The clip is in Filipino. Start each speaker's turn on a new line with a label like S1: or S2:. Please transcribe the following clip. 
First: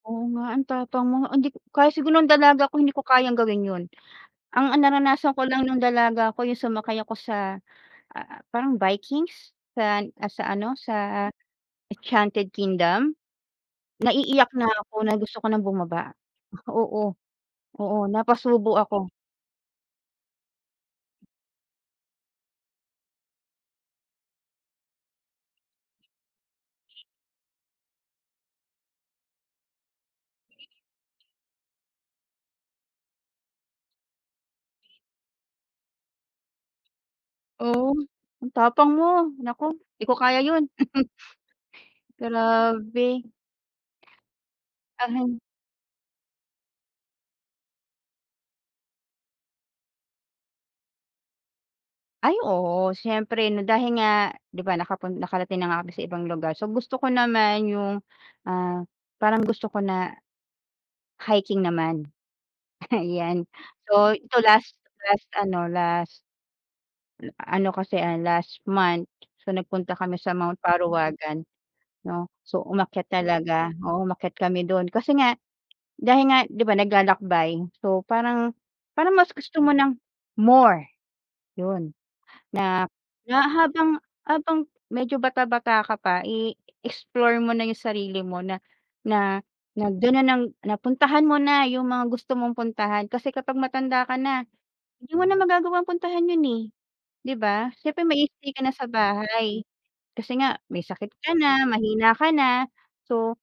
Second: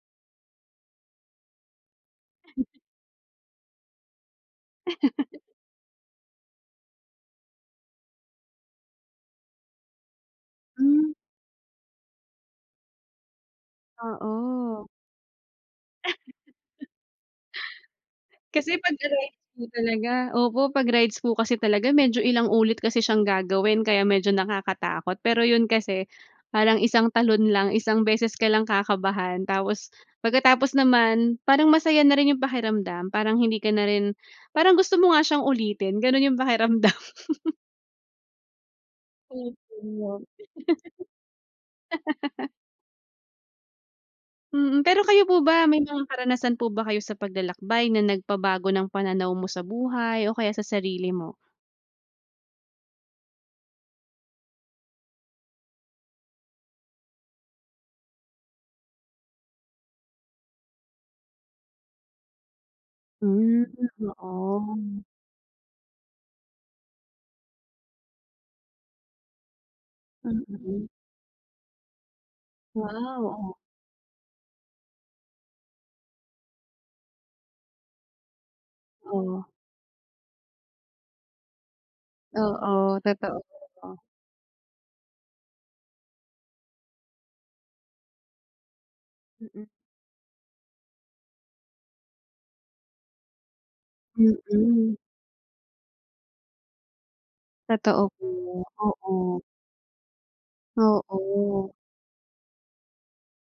S1: Oo nga ang tapang mo hindi ko kahit siguro nung dalaga ako hindi ko kayang gawin yun. Ang, ah, naranasan ko lang no'ng dalaga ako yung sumakay ako sa, ah, parang Vikings sa, ah, sa ano,
S2: Hmm.
S1: sa Enchanted Kingdom. Naiiyak na
S2: Oo.
S1: ako na gusto ko nang bumaba. Oo, oo, napasubo
S2: Kasi pag
S1: ako.
S2: sa rides po talaga, opo, pag rides po kasi talaga medyo ilang ulit kasi siyang gagawin kaya medyo nakakatakot. Pero yun kasi parang isang talon lang isang beses ka lang kakabahan tapos pagkatapos naman parang masaya na rin yung pakiramdam parang hindi ka na rin parang gusto mo nga siyang ulitin gano'n yung pakiramdam.
S1: Oh, ang tapang mo.
S2: Opo
S1: Naku hindi ko
S2: grabe.
S1: kaya yun. Grabe.
S2: Mm. Pero kayo
S1: Ay.
S2: po ba may mga karanasan po ba kayo sa paglalakbay na nagpabago ng pananaw mo sa buhay o kaya sa sarili mo?
S1: Ay, oo siyempre 'no? Dahil nga di ba nakapun nakarating na nga kami sa ibang lugar, so gusto ko naman yung, ah, parang gusto ko na hiking naman. Ayan,
S2: Hmm,
S1: so ito last
S2: oo.
S1: last ano, last a ano kasi, ah, last month, so nagpunta kami sa Mount
S2: Mm.
S1: Parawagan, 'no. So,
S2: Wow,
S1: umakyat
S2: oh.
S1: talaga, oo umakyat kami do'n kasi nga dahil nga di ba naglalakbay, so parang, parang mas
S2: Oh.
S1: gusto mo ng more yun
S2: Oo,
S1: na, na
S2: totoo po,
S1: habang,
S2: oh.
S1: habang medyo bata-bata ka pa i-explore mo na yung sarili mo na na
S2: Mm.
S1: na do'n na ng napuntahan mo na yung mga gusto mong puntahan. Kasi kapag matanda ka na
S2: Mm.
S1: hindi mo na magagawang puntahan yun, eh, di ba? Siyempre
S2: Totoo po,
S1: mag-i-stay ka na sa
S2: oo.
S1: bahay kasi nga may sakit ka na,
S2: Oo.
S1: mahina ka na so